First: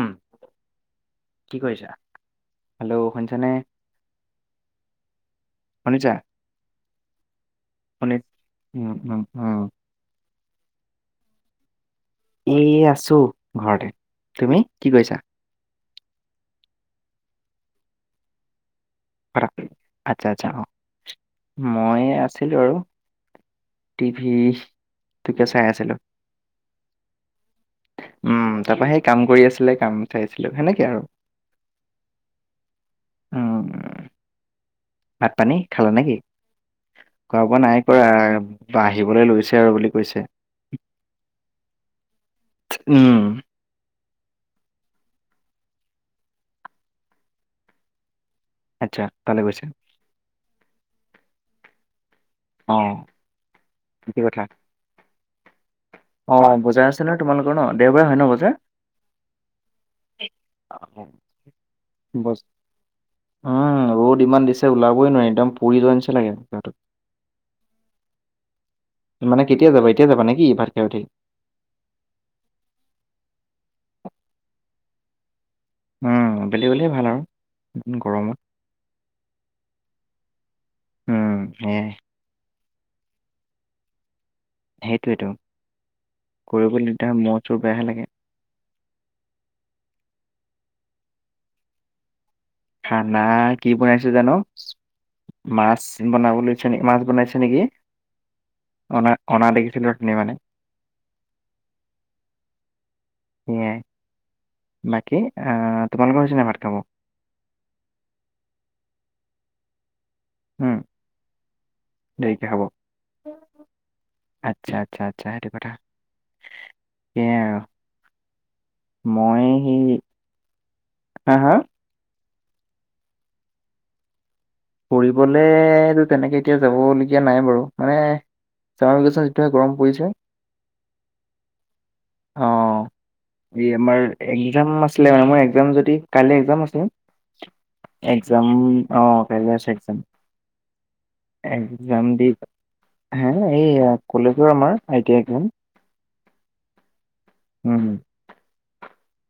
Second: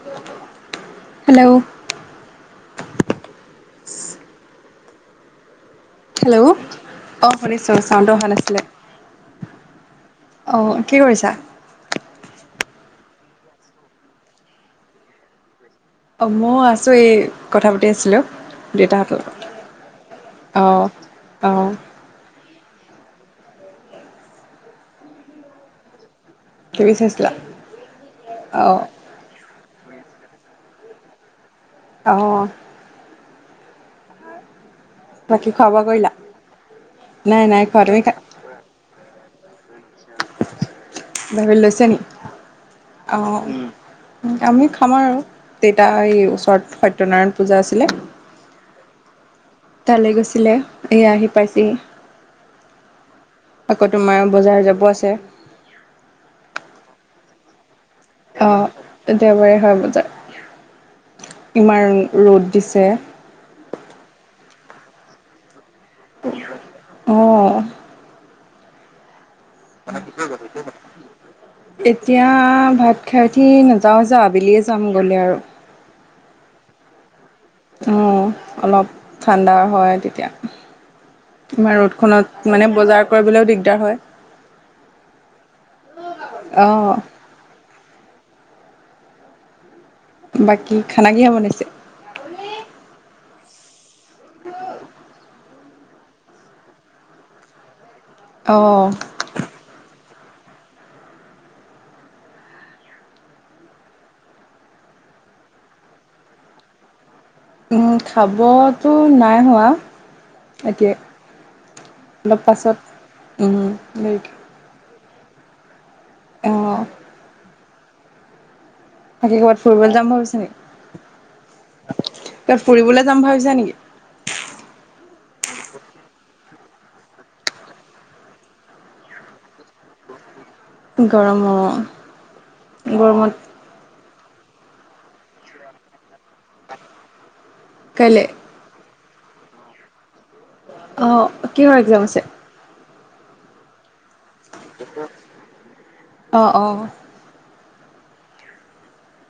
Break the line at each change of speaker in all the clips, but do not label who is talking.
উম
hello
কি কৰিছা? Hello শুনিছানে? শুনিছা?
হেল্ল' অ শুনিছোঁ চাউণ্ড অহা নাছিলে।
অঁ।
অ কি কৰিছা?
এ আছো ঘৰতে, তুমি কি কৰিছা?
অ ময় আছো এই কথা পাতি আছিলো।
আচ্ছা আচ্ছা অ
অ
মই আছ ছিলো আৰু টিভি তোকে চাই আছিলো।
টিভি চাইছিলা
উম
অ
তাৰপা সেই কাম কৰি আছিলে কাম ঠাইছিলো সেনেকে আৰু।
অহ
উম্ ভাত
বাকী
পানী
খোৱা বোৱা
খালা
কৰিলা?
নেকি? খোৱা বোৱা নাই কৰা বাহিবলে লৈছ আৰু বুলি কৈছে।
বাহিবলে লৈছে নি?
উম,
অঁ আমি খাম আৰু। দেতা এই ওচৰত সত্যনাৰায়ণ পূজা আছিলে।
আচ্ছা। তালৈ গৈছে।
তালৈ গৈছিলে এয়া আহি পাইছেহি।
অ',
আকৌ
কি
তোমাৰ
কথা?
বজাৰ যাব আছে।
অ বজাৰ আছে নহয় তোমালোকৰ ন? দেওবাৰে হয় ন
অ
বজাৰ?
দেওবাৰে হয় বজাৰ।
[unintelligible]
ইমান
উম
ৰ'দ দিছে
ৰ'দ ইমান দিছে ওলাবই নোৱাৰি একদম পৰি যোৱা নিচিনা লাগে বাটত।
অ',
ভাত খাই উঠি?
[unintelligible] এতিয়া ভাত খাই উঠি নাযাওঁ যাওঁ আবেলিয়ে যাম গ'লে আৰু।
উম্ আবেলি হলেই ভাল আৰু। ইমান
উম
গৰমত।
অলপ ঠাণ্ডা হয় তেতিয়া।
উম,
আমাৰ
সেয়াই
ৰ'দখনত মানে বজাৰ কৰিবলৈও দিগদাৰ হয়।
সেইটোৱেতো কৰিবলৈ
অ',
দিগদাৰ ম চুৰ [unintelligible] বাহে লাগে।
বাকী খানা কিহৰ বনাইছে?
খানা কি বনাইছো জানো! মাছ বনাবলৈছে নেকি মাছ বনাইছে নেকি
অ',
অনা অনা দেখিছিলো। নি মানে সেইয়াই। বাকী আহ তোমালোকৰ হৈছে নাই ভাত খাব?
উম খাবতো নাই হোৱা।
উম,
এতিয়া অলপ
দেৰিকে খাব।
পাছত অ
আচ্ছা আচ্ছা আচ্ছা সেইটো কথা। সেয়াই আৰু
বাকী
মই
ক'বাত ফুৰিবলৈ
সেই
যাম ভাবিছ নেকি?
হা হা
এয়া ফুৰিবলৈ যাম ভাবিছা নেকি?
ফুৰিবলেতো তেনেকে এতিয়া যাবলগীয়া নাই বাৰু মানে- চছ সটোে গৰম পৰিছে।
গৰম অ',
অ
গৰমত
এই আমাৰ এই এগজাম আছিলে মানে মই এগজাম যদি কাইলৈ এগজাম আছিল।
কাইলৈ
এগজাম অ কাইলৈ আছে একজাম,
অ', কিহৰ এক্সাম
একজাম
আছে?
দি হে এই কলেজৰ আমাৰ আই টি আই একজাম
অ অ
উম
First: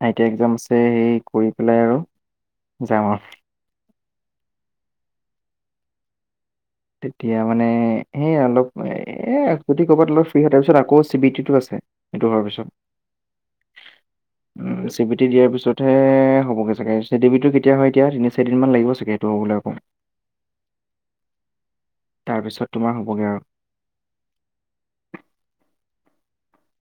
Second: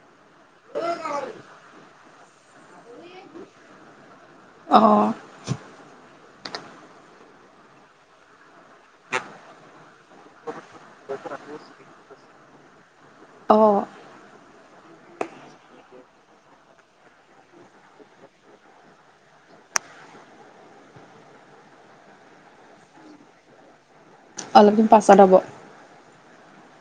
আই টি আই এক্জাম আছে সেই কৰি পেলাই আৰু যাম‌ অ।
অহঁ
তেতিয়া মানে সেই অলপ এই যদি ক'ৰবাত অলপ ফ্ৰী হয় তাৰপিছত আকৌ চি বি ই টি টো আছে সেইটো হোৱাৰ পিছত
অ',
চি বি টি দিয়াৰ পিছতহে হ'বগে চাগে চি বি টি টো কেতিয়া হয় এতিয়া তিনি চাৰি দিনমান লাগিব চাগে এইটো হ'বলৈ আকৌ।
[inaudible]
তাৰপিছত তোমাৰ হ'বগৈ আৰু
অলপদিন পাছত হ'ব।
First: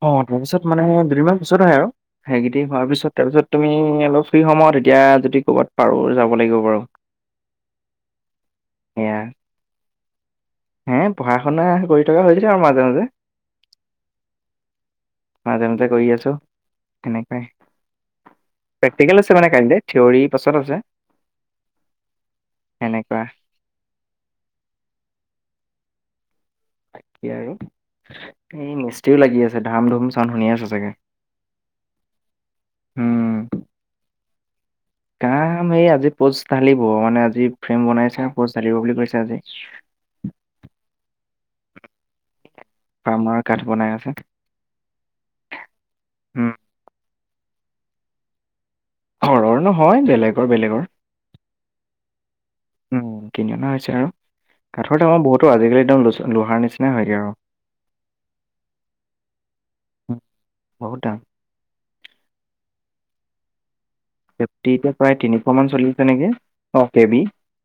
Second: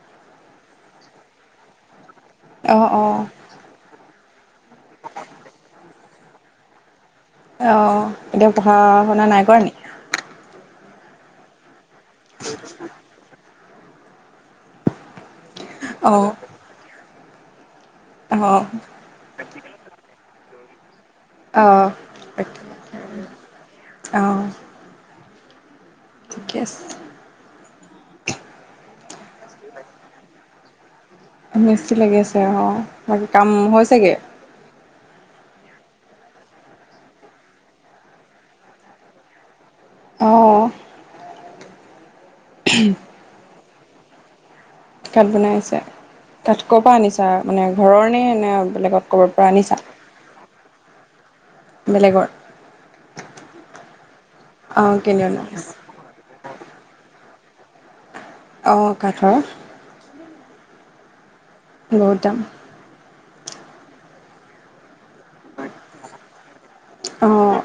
অ তাৰপিছত মানে দুদিনমান পিছত হয় আৰু সেইকিটি হোৱাৰ
অ',
পিছত
অ',
তাৰপিছত তুমি অলপ ফ্ৰি সময়ত এতিয়া যদি ক'ৰবাত পাৰোঁ যাব লাগিব বাৰু
অহ এতিয়া পঢ়া
সেয়া
শুনা নাই কৰা নেকি?
হে পঢ়া শুনা কৰি থকা হৈছিল আমাৰ মাজে মাজে। মাজে মাজে কৰি আছো
অ',
সেনেকোৱাই
অ',
প্ৰেক্টিকেল আছে মানে কাইলে থিয়ৰি পাছত আছে।
আহ
সেনেকুৱা
আহ।
তাক আৰু এই মিস্তিও লাগি আছে ধাম ধুম চান শুনি আছে চাগে।
মেছি লাগি আছে অ বাকী
উম
কাম হৈছেগে-
কাম এই আজি পষ্ট ঢালিব মানে আজি ফ্ৰেম বনাইছে পজ ঢালিব বুলি কৈছে আজি-
আহ
ফাৰ্মৰ কাঠ বনাই আছে।
কাঠ, বনাইছে
উম
কাঠ ক'ৰ পৰা আনিছা মানে ঘৰৰ ন এনে- বেলেগত ক'ব পৰা নিছা।
ৰ বেলেগৰ
বেলেগৰ
উম কিনি অনা হৈছে আৰু
অ',
কাঠৰ টঙাৰ
কিনি অনা,
বহুতো আজিকালি একদম লোহাৰ নিচিনা হয়গৈ। আৰু-
অ কাঠৰ
উম, বহুত দাম-
বহুত দাম
ফিফটি এতিয়া প্ৰায় তিনিশ মান চলি আছে নেকি অ কে বি।
অ',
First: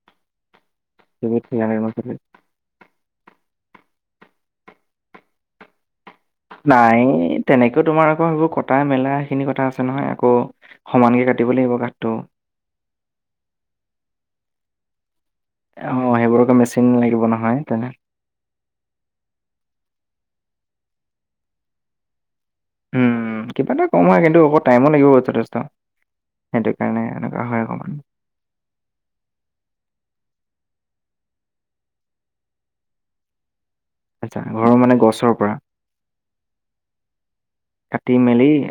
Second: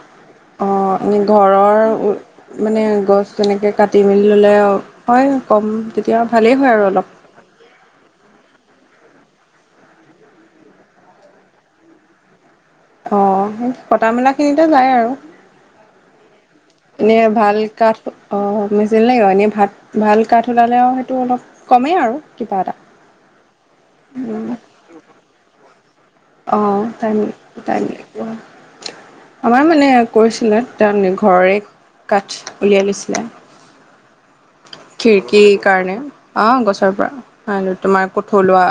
অ এনে ঘৰৰ মানে গছ তেনেকে কাটি মেলি হ'লে হয় কম তেতিয়া ভালেই হয় আৰু
নাই
অলপ
তেনেকে তোমাৰ- আকৌ ভাবো কটা মেলা সেইখিনি কথা আছে নহয় আকৌ সমানকে কাটিব লাগিব গাঠটো-
অ', কটা মেলা খিনিতে যায়। আৰু
অ সেইবোৰকে মেচিন লাগিব
ইনেই
নহয়
ভাল
তেনে
কাঠ, অ মেচিন লাগ এনেই ভাত ভাল কাঠ ওলালে আৰু সেইটো অলপ কমেই আৰু কিবা এটা
উম কিবা এটা কম হয় কিন্তু অক টাইমো লাগিব যথেষ্ট-
অ
সেইটো কাৰণে
টাইম
এনেকুৱা হয়
লাগ
অকমান
আমাৰ মানে কৈছিলে। তেওঁ ঘৰৰে কাঠ উলিয়াই লৈছিলে
আচ্ছা মানে গছৰ
খিৰিকীৰ
পৰা
কাৰণে অঁ গছৰ পৰা তোমাৰ
কাটি মেলি
কঠলোৱা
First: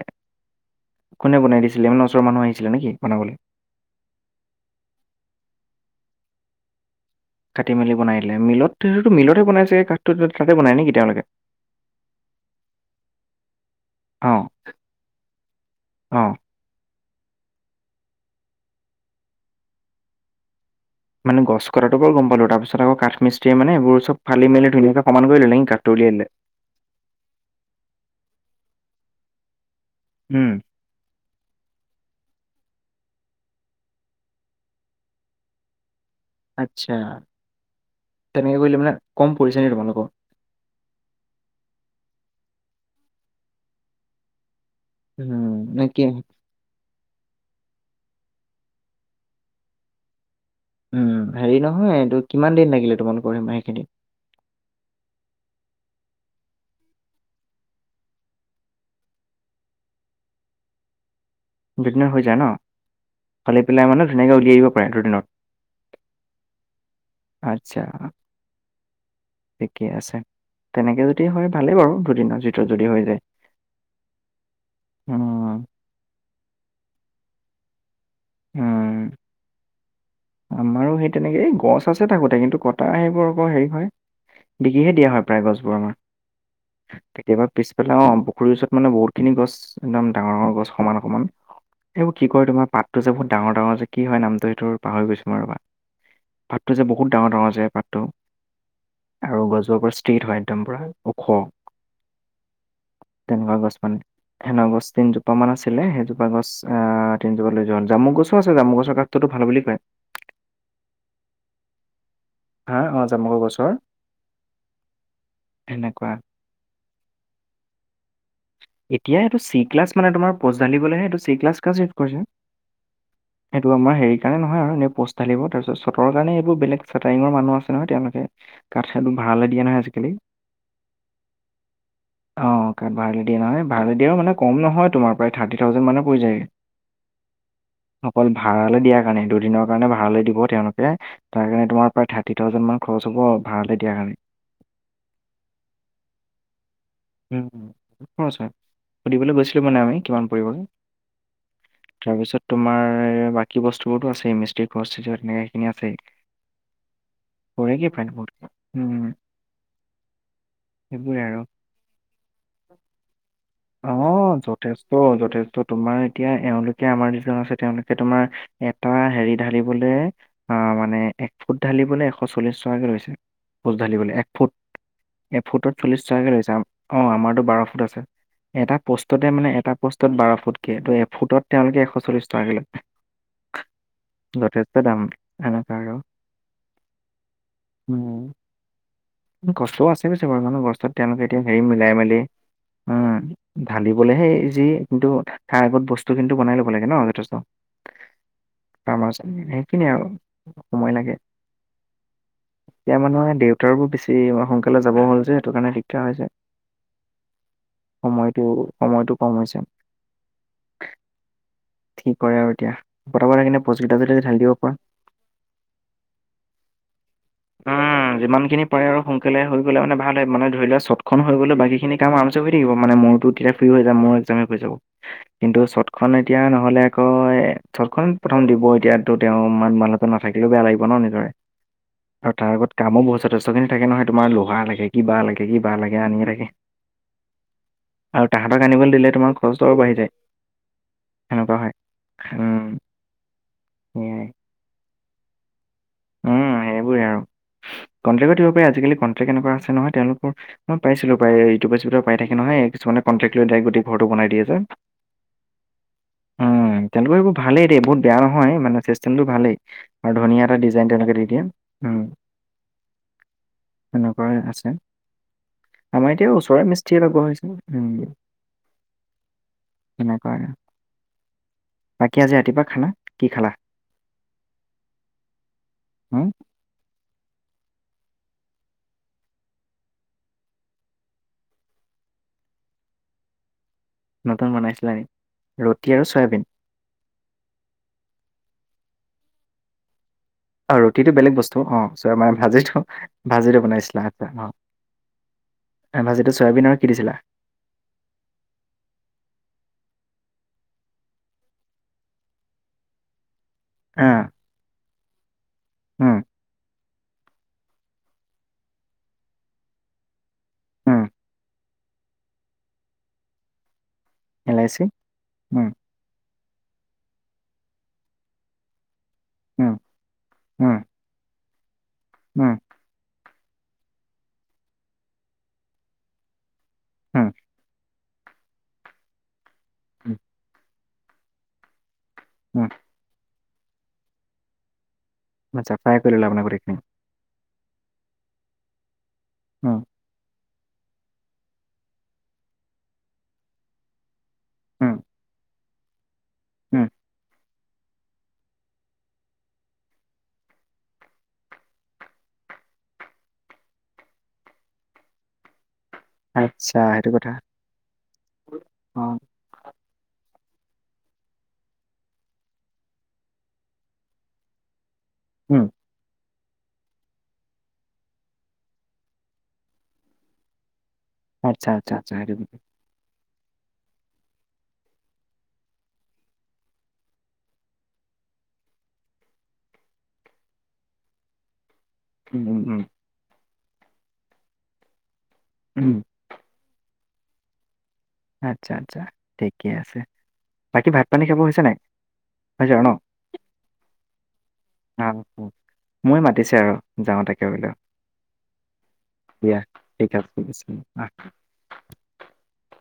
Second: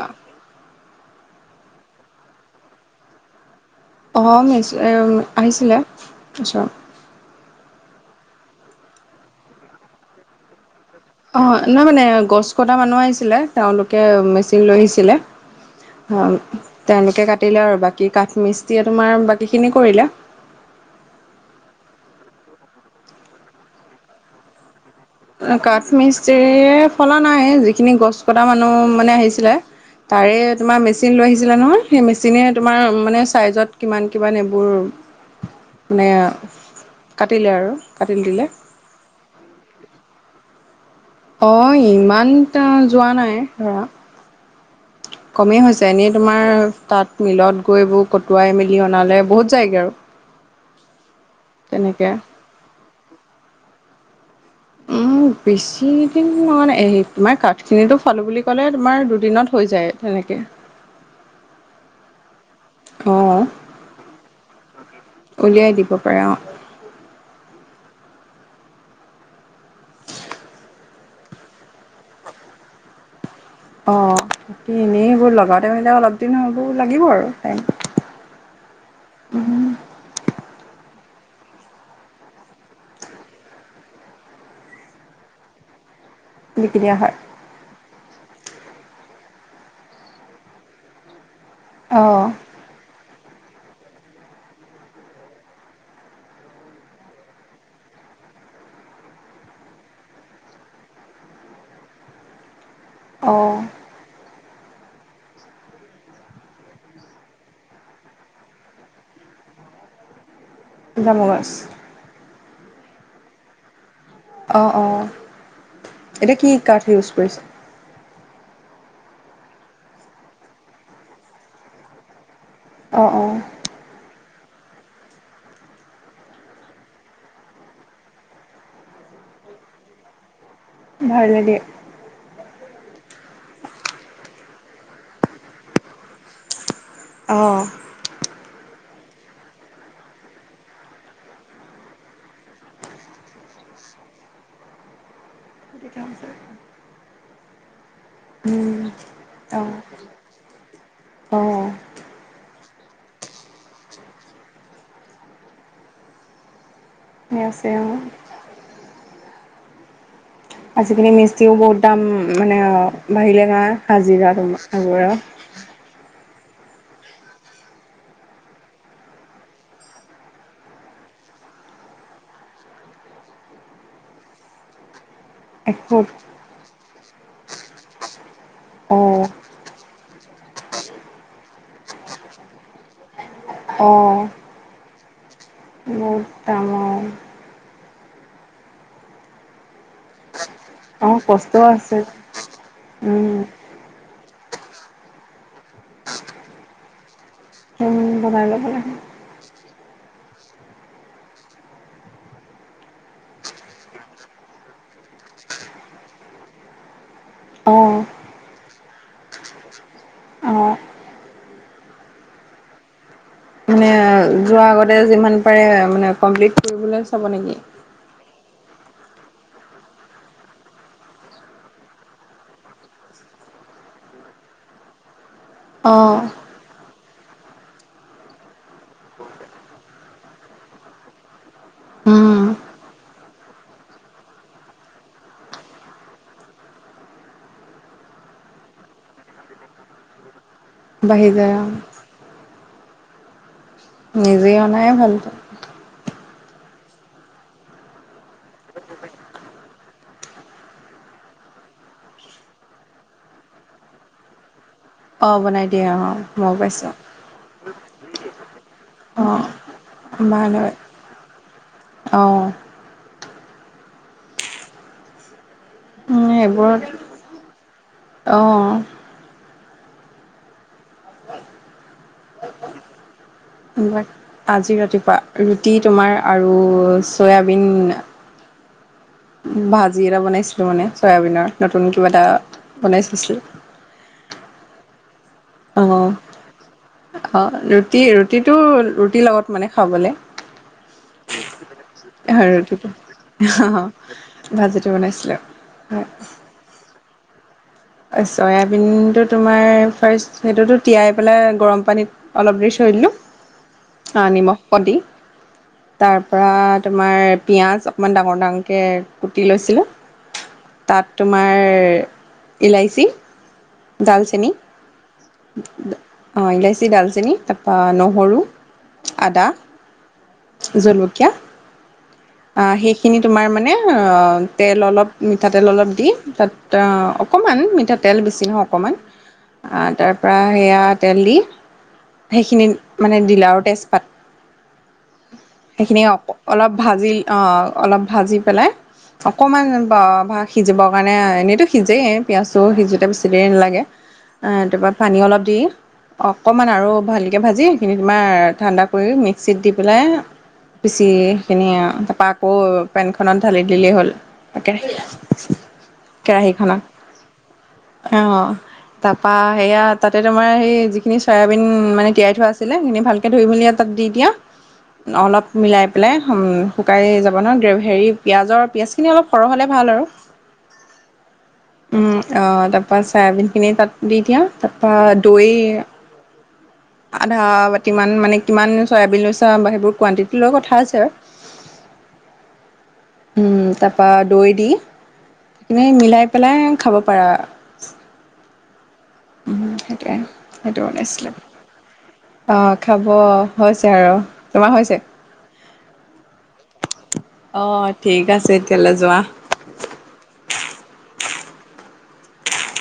কোনে বনাই দিছিলে ইমান ওচৰৰ মানুহ আহিছিলে নেকি বনাবলৈ
অ মে আহিছিলে ওচৰত
কাটি মেলি বনাই লে মিলত সেইটো মিলতহে বনাইছে কাঠটো তাতে বনাই নেকি তেওঁলোকে?
অ নাই মানে গছ কটা মানুহ আহিছিলে তেওঁলোকে
অ',
মেচিন লৈ আহিছিলে অ তেনে কাটিলে আৰু বাকী কাঠমিস্তি তোমাৰ বাকী খিনি কৰিলে
মানে গছ কতাটো বৰ গম পালো তাৰিছত আকৌ কা মিস্তি মানে এইবোৰ চব ফালি মেলি ধুনীয়াকে সমান কৰি ল'লে নেকি
কাঠ
কাঠটো উলিয়াই দিলে?
মিস্ত্ৰি ফলা নাই যিখিনি গছ কটা মানুহ মানে আহিছিলে তাৰে
উম।
তোমাৰ মেচিন লৈ আহিছিলে নহয় সেই মেচিনে তোমাৰ মানে চাইজত কিমান কিমান এইবোৰ মানে
আচ্ছা।
কাটিলে আৰু কাটি দিলে
তেনেকে কৰিলে মানে কম পৰিছে নি তোমালোকৰ?
অ ইমান যোৱা নাই ধৰা
উম,
কমেই
নে
হৈছে
কি
এনেই তোমাৰ তাত মিলত গৈ এইবোৰ কটোৱাই মেলি অনালে বহুত যায়গৈ আৰু
উম হেৰি
তেনেকে
নহয়টো কিমান দিন লাগিলে তোমালোকৰ সিম সেইখিনিত
উম বেছি দিন মানে তোমাৰ কাঠ খিনিতটো ফালো বুলি ক'লে তোমাৰ দুদিনত হৈ যায় তেনে তাকে
দুদিনৰ হৈ যায় ন ফালি পেলাই মানে ধুনীয়াকৈ উলিয়াই দিব পাৰে
উলিয়াই দিব
দুদিনত
পাৰে অঁ
আত্ছা
[unintelligible]
ঠিকেইে আছে তেনেকে যদি হয় ভালেই বাৰু দুদিনৰ ভিতৰত যদি হৈ যায়
অ এনেই এইবোৰ
উম।
লগাতে মানে অলপ দিন হবোৰ লাগিব আৰু
উম।
তাইম উম
আমাৰো সেই তেনেকে এই গছ আছে থাকোতে কিন্তু কটা সেইবোৰ আকৌ হেৰি হয়। বিকিহে দিয়া হয় প্ৰায় গছবোৰ আমাৰ
বিকি দিয়া হয়
কেতিয়াবা পিছফালে অ পুখুৰীৰ ওচৰত মানে বহুত কিনি গছ একদম ডাঙৰ ডাঙৰ গছ সমান সমান এইবোৰ
অঁ
কি কৰে তোমাৰ পাতটো যে ডাঙৰ ডাঙৰ যে কি হয় নামটো এইটো, পাহৰি গৈছোঁ মই ৰবা পাতটো যে বহুত ডাঙৰ ডাঙৰ যে পাতটো আৰু গছজোপা পুৰা ষ্টিত হয় একদম পুৰা ওখ
অঁ
তেনেকুৱা গছ মানে সেন গছ তিনজোপ মান আছিলে সেইজোপা গছ আহ তিনজোপা লৈ যোৱা হল জামু গছো আছে জামু গছৰ কাঠটোতো ভাল বুলি কয়।
জামু গছ
হা অ যামু গছৰ
অঁ অঁ
সেনেকুৱা
এতিয়া কি কাঠ ইউজ কৰিছা।
এতিয়া এইটো চি ক্লাছ মানে তোমাৰ পজালদিবলেহে এইটো চি ক্লাছ
অঁ অঁ
সেইটো আমাৰ হেৰি সেইকাৰণে নহয় এনে পোষ্ট ঢালিব তাৰ পিছত চতৰ কাৰণে এইবোৰ বলেগ চেটাৰিঙৰ মানুহ আছে নহয় তেওঁলোকে কঠালটো ভাড়ালৈ দিয়া নহয় আজিকালি
ভাড়ালৈ দিয়ে।
অ কাঠ ভাড়ালৈ দিয়ে নহয় ভাড়াল দিয়েও মানে কম নহয় তোমাৰ প্ৰায় থাৰ্টি থাউজেণ্ড মানে পৰি যায়গৈ
অঁ
অকল ভাড়ালৈ দিয়া। কাৰণে দুদিনৰ কাৰণে ভাড়ালৈ দিব তেওঁলোকে তাৰ কাৰণে তোমাৰ প্ৰায় থাৰ্টি থাউজেন মানে খৰচ হব ভাড়ালৈ দিয়াৰ কাৰণে হয়।
[unintelligible]
উম। বহুত খৰচ হয় সুধিবলৈ গৈছিলো
অঁ
মানে আমি কিমান পৰিব
অ',
তাৰপিছত। তোমাৰ বাকী বস্তুবোৰতো আছে মিস্ত্ৰিক খস্থিতি তেনেকে সেইখিনি আছে এই?
সেই আছে
কৰে কি
অ'।
[unintelligible] উম'
আজিকালি
সেইবোৰে আৰু
মিস্ত্ৰি বোৰো বহুত দাম। মানে বাহিৰে নহয়
অ
হাজিৰা তোমাৰ আগত
যথেষ্ট যথেষ্ট
কৈ।
তোমাৰ এতিয়া এওঁলোকে আমাৰ যিজন আছে তেওঁলোকে তোমাৰ এটা হেৰি ঢালিবলে আঁহ মানে' এক ফুট ঢালিবলৈ এশ চল্লিশ টকাকে লৈছেইভোল ঢালিবলৈ এক ফুট। এফুট'ত চল্লিশ
এখুত
টকাকে লৈছে ন আমাৰতো বাৰশ ফুট আছে এটা পষ্টতে
অ',
মানে এটা পষ্টতে- বাৰ ফুটকে, এফুটত তেওঁলোকে এশল্লিশ টকাকে লাগে।
অ',
যথেষ্ট দাম।
বহুত দাম অ।
উমঁ। কষ্টও আছে বাৰু ইমানো কষ্ট'ত-
অঁ
তেওঁলোকে এতিয়া হেৰি
কষ্টও
মিলাই
আছে উম'।
সেই যি কিন্তু টাৰ আগত বস্তু কিন্তু বনাই ল'ব লাগে ন' যথেষ্ট।
বনাই ল'ব লাগে।
ফাৰ্মাচ সেইখিনিয়ে আৰু সময় লাগে। এতিয়া মানুহে দেউতাৰ বোৰ বেছি সোনকালে যাব হ'ল যে সেইটো কাৰণে দিগদাৰ হৈছে।
অ',
সময়টো সময়টো ক'ম হৈছে।
অ'।
কি কৰে আৰু এতিয়া বৰ্তমান কিন্ত পজেটিভ আছে।
মানে যোৱাৰ আগতে যিমান পাৰে মানে কমপ্লিট কৰিবলৈ চাব নেকি?
উম, যিমান খিনি পাৰে আৰু সোনকালে হৈ গ'লে মানে ভাল হয় মানে ধৰি লোৱা চটখন হৈ গ'লে বাকীখিনি- তেতিয়া আৰামচে হৈ থাকিব মানে মইতো তেতিয়া ফ্ৰী হৈ যাম মোৰ এক্জামে হৈ যাব। কিন্তু চটখন হে
অ',
এতিয়া নহ'লে- হয় চটখন প্ৰথম দিব এতিয়া তো তেওঁ ইমান মানুহটো নাথাকিলেও বেয়া লাগিব ন' এনেদৰে। আৰু
উম,
তাৰ আগত কামো বহুত যথেষ্টখিনি থাকে নহয় তোমাৰ লোহাৰ লাগে, কিবা লাগে, কিবা লাগে অন্যান্য থাকে। আৰু তাহাঁতৰ আনিবলৈ দিলে তোমাৰ খৰচও বাঢ়ি যায়।
বাঢ়ি যায়
সেনেকুৱা হয়।
অ'।
উম' সেয়াই
নিজে অনাই ভাল তা'ত কৈ।
উম' সেইবোৰে আৰু। কণ্ট্ৰক্ট দিব পাৰি। আজিকালি কট্ৰে্ট এনেকুৱা আছে নহয় তেওঁলোকৰ মই পাইছিলো ইউটিউবত পাই থাকে নহয়। কিছুমানে কন্টেক লৈ দাৰেক গোটেই ঘৰটো বনাই দিয়ে যে।
অঁ বনাই দিয়ে অঁ মই
উম,
পাইছোঁ।
তেওঁলোকৰ সেইবোৰ ভালেই দেই বহুত বেয়া নহয় মানে চিষ্টেমটো
অ',
ভালেই আৰু ধুনীয়া
ভাল
এটা
হয়
ডিজাইন তেওঁলোকে দি দিয়ে।
অ'।
সেনেকুৱাই আছে। আমাৰ
উম
এতিয়া ওচৰে
এইবোৰত
মিস্ত্ৰি লগোৱা হৈছে।
অ
সেনেকুৱাই আৰু। বাকী আজি ৰাতিপুৱা খানা কি' খালা?
আজি ৰাতিপুৱা ৰুটি তোমাৰ
উম?
আৰু চয়াবিন- ভাজি এটা বনাইছিলোঁ মানে চয়াবিনৰ নতুন কিবা এটা বনাই চাইছিলো।
নতুন বনাইছিলা নে ৰুটি আৰু চয়াবিন।
অঁ ৰুটি ৰুটি টো ৰুটিৰ লগত মানে খাবলে।
ৰুটি টো বেলেগ বস্তু অঁ চ' মানে ভাজিটো
ৰুটিটো
ভাজিটো বনাইছিলা অঁ অঁ।
ভাজিটো বনাইছিলো
আঁহ ভাজিটো চয়াবিনৰ কি' দিছিলা?
চয়াবিন টো তোমাৰ ফাৰ্ষ্ট সেইটো তিয়াই পেলাই গৰম পানীত অলপ দেৰি- থলো
আহ
আঁহ নিমখ অকণ দি। তাৰ
উম
পৰা তোমাৰ- পিঁয়াজ অকণমান ডাঙৰ ডাঙৰকৈ কুতি লৈছিলোঁ। তা'ত
উম
তোমাৰ- ইলাইচি, ডালচেনি
ইলাইচি উম
অঁ ইলাইচি, ডালচেনি- তাৰপৰা নহৰু, আদা,
উম উম
জলকীয়া,
উম
সেইখিনি তোমাৰ মানে- তেল অলপ মিঠাতেল অলপ দি তা'ত-
উম
অকণমান মিঠাতেল বেছি নহয় অকণমান,
উম
তাৰপৰা সেয়া তেল দি- সেইখিনি
উম
মানে দিলে আৰু তেজপাত।
আচ্ছা ফ্ৰাই
সেইখিনি
কৰি
অ
ল'লা মানে
অলপ
গোটেইখিনি
ভাজি আহ অলপ ভাজি পেলাই? অকণমান
উম
বা সিজিবৰ কাৰণে এনেইতো সিজেই। পিঁয়াজটোও সিজোঁতে বেছি টাইম নালাগে। তাপা
উম
পানী অলপ দি অকণমান
উম
আৰু ভালকে ভাজি সেইখিনি তোমাৰ ঠাণ্ডা। কৰি মিক্সিত দি পেলাই। পিচি সেইখিনি তাৰপা আকৌ পেনখনত ঢালি দিলেই হ'ল। তাকে। কেৰাহী খত
আচ্ছা সেইটো কথা
অ
অ
তাৰপা সেয়া তাতে ত। তমাৰ সেই যিখিনি চয়াবিন মানে তিয়াই থোৱা আছিলে সেইখিনি ভালকে ধুই মেলি তাত দি দিয়া। অলপ
উম
মিলাই পেলাই। শুকাই যাব ন হেৰি পিঁয়াজৰ পিঁয়াজখিনি অলপ সৰহ হ'লে ভাল আৰু।
আচ্ছা আচ্ছা
উম
আচ্ছা সেইটো কথা।
আহ তাৰ পৰাা চয়াবিন খিনি তাত দি দিয়া তাৰপা দৈ। আধা বাতিমান মানে কিমান চয়াবিন লৈছা বা সেইবোৰ কোৱানটিটি লোৱাৰ কথা আছে আৰু। উ
উম উম
তাপা দৈ দি সেইখিনি
উম
মিলাই পেলাই খাব পাৰা।
আচ্ছা আচ্ছা ঠিকে আছে
সেইটোৱে
বাকী ভাত পানী খাব হৈছে নাই। হৈছে
আহ
আৰু ন?
খাব হৈছে আৰু তোমাৰ হৈছে।
ময় মাতিছে আৰু যাওঁ তাকে বলে
অঁ ঠিক আছে তেতিয়াহ'লে যোৱা
দিয়া ঠিক আ আহ। [unintelligible]